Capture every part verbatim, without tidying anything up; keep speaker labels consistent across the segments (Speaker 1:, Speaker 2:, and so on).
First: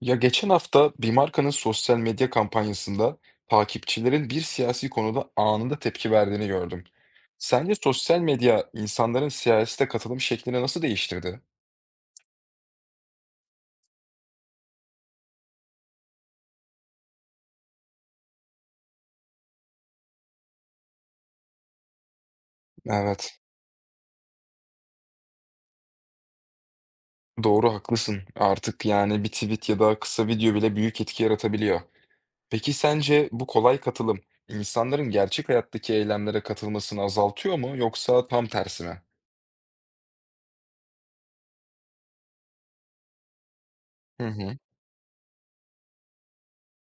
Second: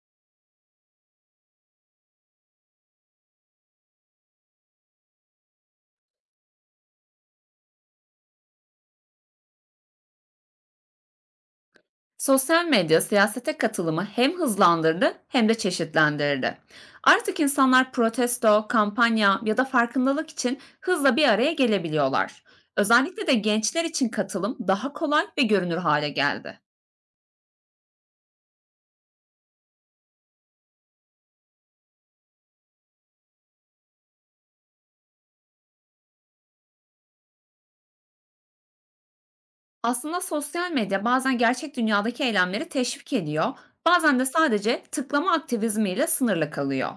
Speaker 1: Ya geçen hafta bir markanın sosyal medya kampanyasında takipçilerin bir siyasi konuda anında tepki verdiğini gördüm. Sence sosyal medya insanların siyasete katılım şeklini nasıl değiştirdi?
Speaker 2: Sosyal medya siyasete katılımı hem hızlandırdı hem de çeşitlendirdi. Artık insanlar protesto, kampanya ya da farkındalık için hızla bir araya gelebiliyorlar. Özellikle de
Speaker 1: Evet,
Speaker 2: gençler için katılım daha kolay ve görünür hale geldi.
Speaker 1: doğru haklısın. Artık yani bir tweet ya da kısa video bile büyük etki yaratabiliyor. Peki sence bu kolay katılım insanların gerçek hayattaki eylemlere katılmasını azaltıyor mu yoksa tam tersine?
Speaker 2: Aslında sosyal medya bazen gerçek dünyadaki eylemleri teşvik ediyor, bazen de
Speaker 1: Hı hı,
Speaker 2: sadece tıklama aktivizmiyle sınırlı kalıyor.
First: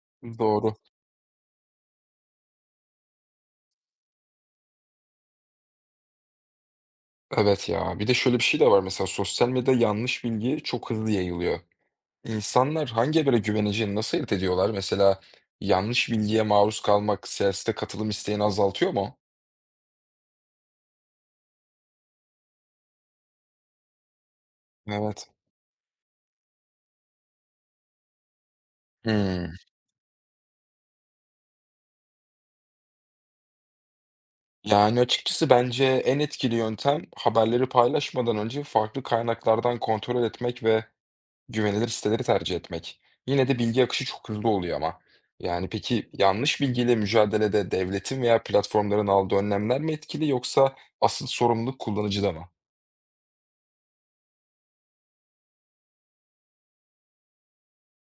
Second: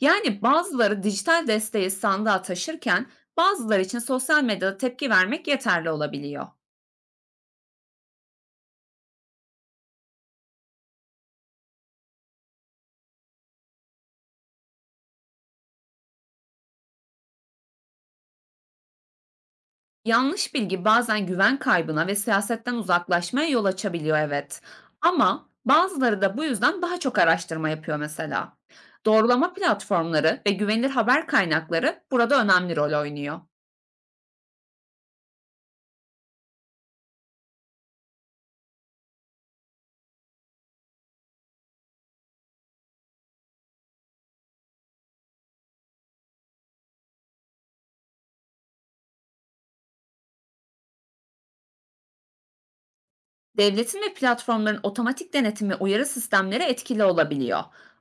Speaker 2: Yani
Speaker 1: doğru.
Speaker 2: bazıları dijital desteği sandığa taşırken bazıları için sosyal medyada tepki vermek yeterli olabiliyor.
Speaker 1: Evet ya. Bir de şöyle bir şey de var, mesela sosyal medyada yanlış bilgi çok hızlı yayılıyor. İnsanlar hangi habere güveneceğini nasıl ayırt ediyorlar? Mesela yanlış bilgiye maruz kalmak siyasete katılım isteğini azaltıyor mu?
Speaker 2: Yanlış bilgi bazen güven kaybına ve siyasetten uzaklaşmaya yol açabiliyor evet.
Speaker 1: Evet.
Speaker 2: Ama bazıları da bu yüzden daha çok araştırma yapıyor mesela. Doğrulama
Speaker 1: Hmm.
Speaker 2: platformları ve güvenilir haber kaynakları burada önemli rol oynuyor.
Speaker 1: Yani açıkçası bence en etkili yöntem haberleri paylaşmadan önce farklı kaynaklardan kontrol etmek ve güvenilir siteleri tercih etmek. Yine de bilgi akışı çok hızlı oluyor ama. Yani peki yanlış bilgiyle mücadelede devletin veya platformların aldığı önlemler mi etkili yoksa asıl sorumluluk kullanıcıda mı?
Speaker 2: Devletin ve platformların otomatik denetim ve uyarı sistemleri etkili olabiliyor.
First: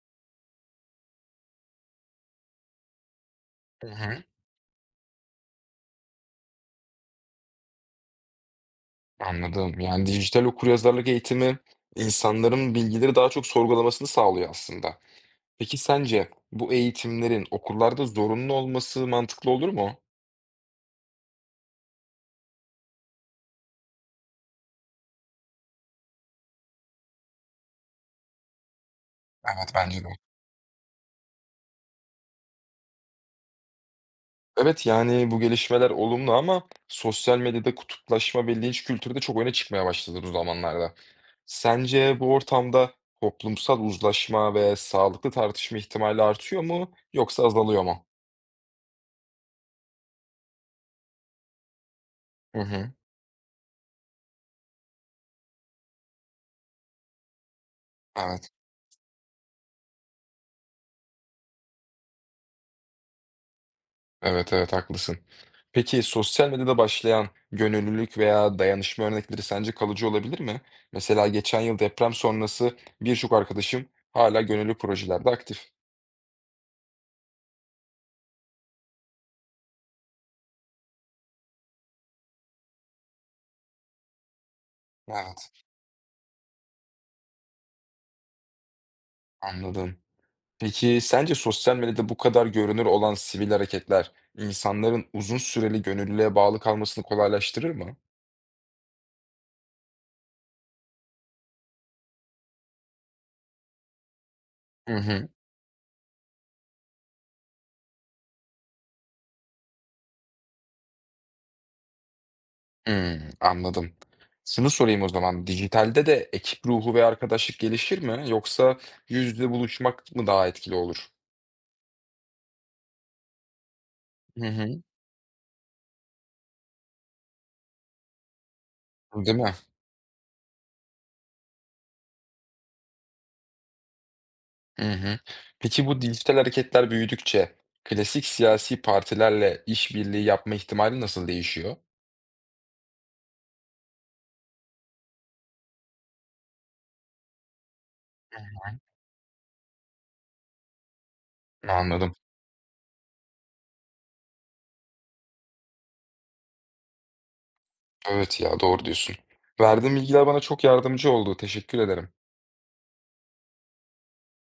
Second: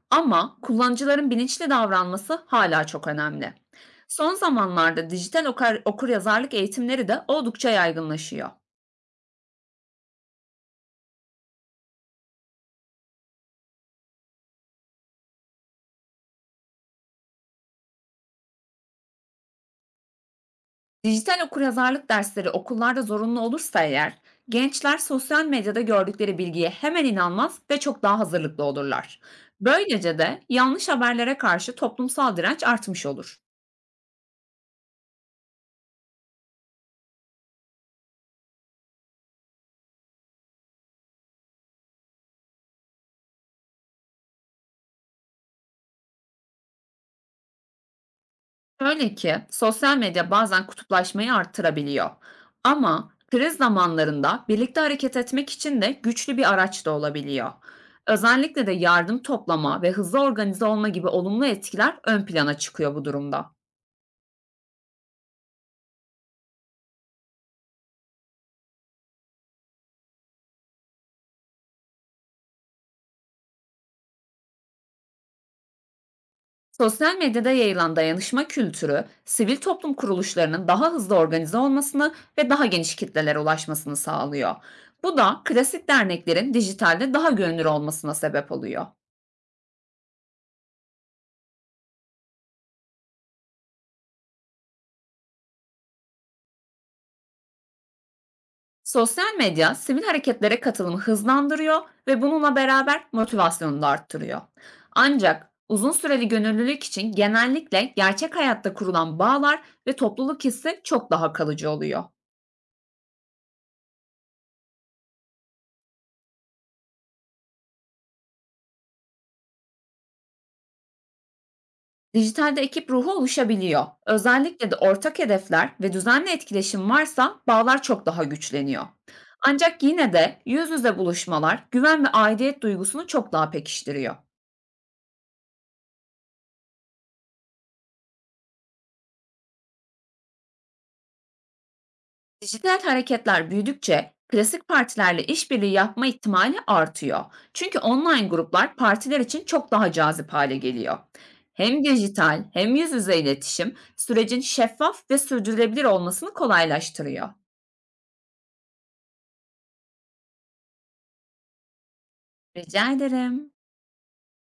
Speaker 2: Ama kullanıcıların bilinçli davranması hala çok önemli.
Speaker 1: Hı hı.
Speaker 2: Son zamanlarda dijital okur, okuryazarlık eğitimleri de oldukça yaygınlaşıyor.
Speaker 1: Anladım. Yani, dijital okuryazarlık eğitimi insanların bilgileri daha çok sorgulamasını sağlıyor aslında. Peki sence bu eğitimlerin okullarda zorunlu olması mantıklı olur mu?
Speaker 2: Dijital okuryazarlık dersleri okullarda zorunlu olursa eğer, gençler sosyal medyada gördükleri bilgiye hemen inanmaz ve çok daha hazırlıklı olurlar.
Speaker 1: Evet, bence de.
Speaker 2: Böylece de yanlış haberlere karşı toplumsal direnç artmış olur.
Speaker 1: Evet, yani, bu gelişmeler olumlu ama sosyal medyada kutuplaşma ve linç kültürü de çok öne çıkmaya başladı bu zamanlarda. Sence bu ortamda toplumsal uzlaşma ve sağlıklı tartışma ihtimali artıyor mu yoksa azalıyor mu?
Speaker 2: Şöyle ki, sosyal medya bazen kutuplaşmayı arttırabiliyor.
Speaker 1: Hı hı.
Speaker 2: Ama kriz zamanlarında birlikte hareket etmek için de güçlü bir araç da olabiliyor.
Speaker 1: Evet.
Speaker 2: Özellikle de yardım toplama ve hızlı organize olma gibi olumlu etkiler ön plana çıkıyor bu durumda.
Speaker 1: Evet, evet, haklısın. Peki sosyal medyada başlayan gönüllülük veya dayanışma örnekleri sence kalıcı olabilir mi? Mesela geçen yıl deprem sonrası birçok arkadaşım hala gönüllü projelerde aktif.
Speaker 2: Sosyal medyada yayılan dayanışma kültürü, sivil toplum kuruluşlarının daha hızlı organize olmasını ve daha geniş kitlelere ulaşmasını sağlıyor. Bu da
Speaker 1: Evet,
Speaker 2: klasik derneklerin dijitalde daha görünür olmasına sebep oluyor.
Speaker 1: anladım. Peki sence sosyal medyada bu kadar görünür olan sivil hareketler insanların uzun süreli gönüllülüğe bağlı kalmasını kolaylaştırır mı?
Speaker 2: Sosyal medya sivil hareketlere katılımı hızlandırıyor ve bununla beraber motivasyonu da arttırıyor.
Speaker 1: Hı hı.
Speaker 2: Ancak uzun süreli gönüllülük için genellikle gerçek hayatta kurulan bağlar ve topluluk hissi çok daha kalıcı oluyor.
Speaker 1: Hmm, anladım. Şunu sorayım o zaman. Dijitalde de ekip ruhu ve arkadaşlık gelişir mi? Yoksa yüz yüze buluşmak mı daha etkili olur?
Speaker 2: Dijitalde ekip ruhu oluşabiliyor.
Speaker 1: Hı
Speaker 2: Özellikle de
Speaker 1: hı.
Speaker 2: ortak hedefler ve düzenli etkileşim varsa bağlar çok daha güçleniyor.
Speaker 1: Değil mi?
Speaker 2: Ancak yine de yüz yüze buluşmalar güven ve aidiyet duygusunu çok daha pekiştiriyor.
Speaker 1: Hı hı. Peki bu dijital hareketler büyüdükçe klasik siyasi partilerle işbirliği yapma ihtimali nasıl değişiyor?
Speaker 2: Dijital hareketler büyüdükçe klasik partilerle işbirliği yapma ihtimali artıyor. Çünkü online
Speaker 1: Hı
Speaker 2: gruplar partiler için çok daha cazip hale geliyor.
Speaker 1: hı.
Speaker 2: Hem
Speaker 1: Anladım.
Speaker 2: dijital hem yüz yüze iletişim sürecin şeffaf ve sürdürülebilir olmasını kolaylaştırıyor.
Speaker 1: Evet ya, doğru diyorsun. Verdiğin bilgiler bana çok yardımcı oldu. Teşekkür ederim.
Speaker 2: Rica ederim.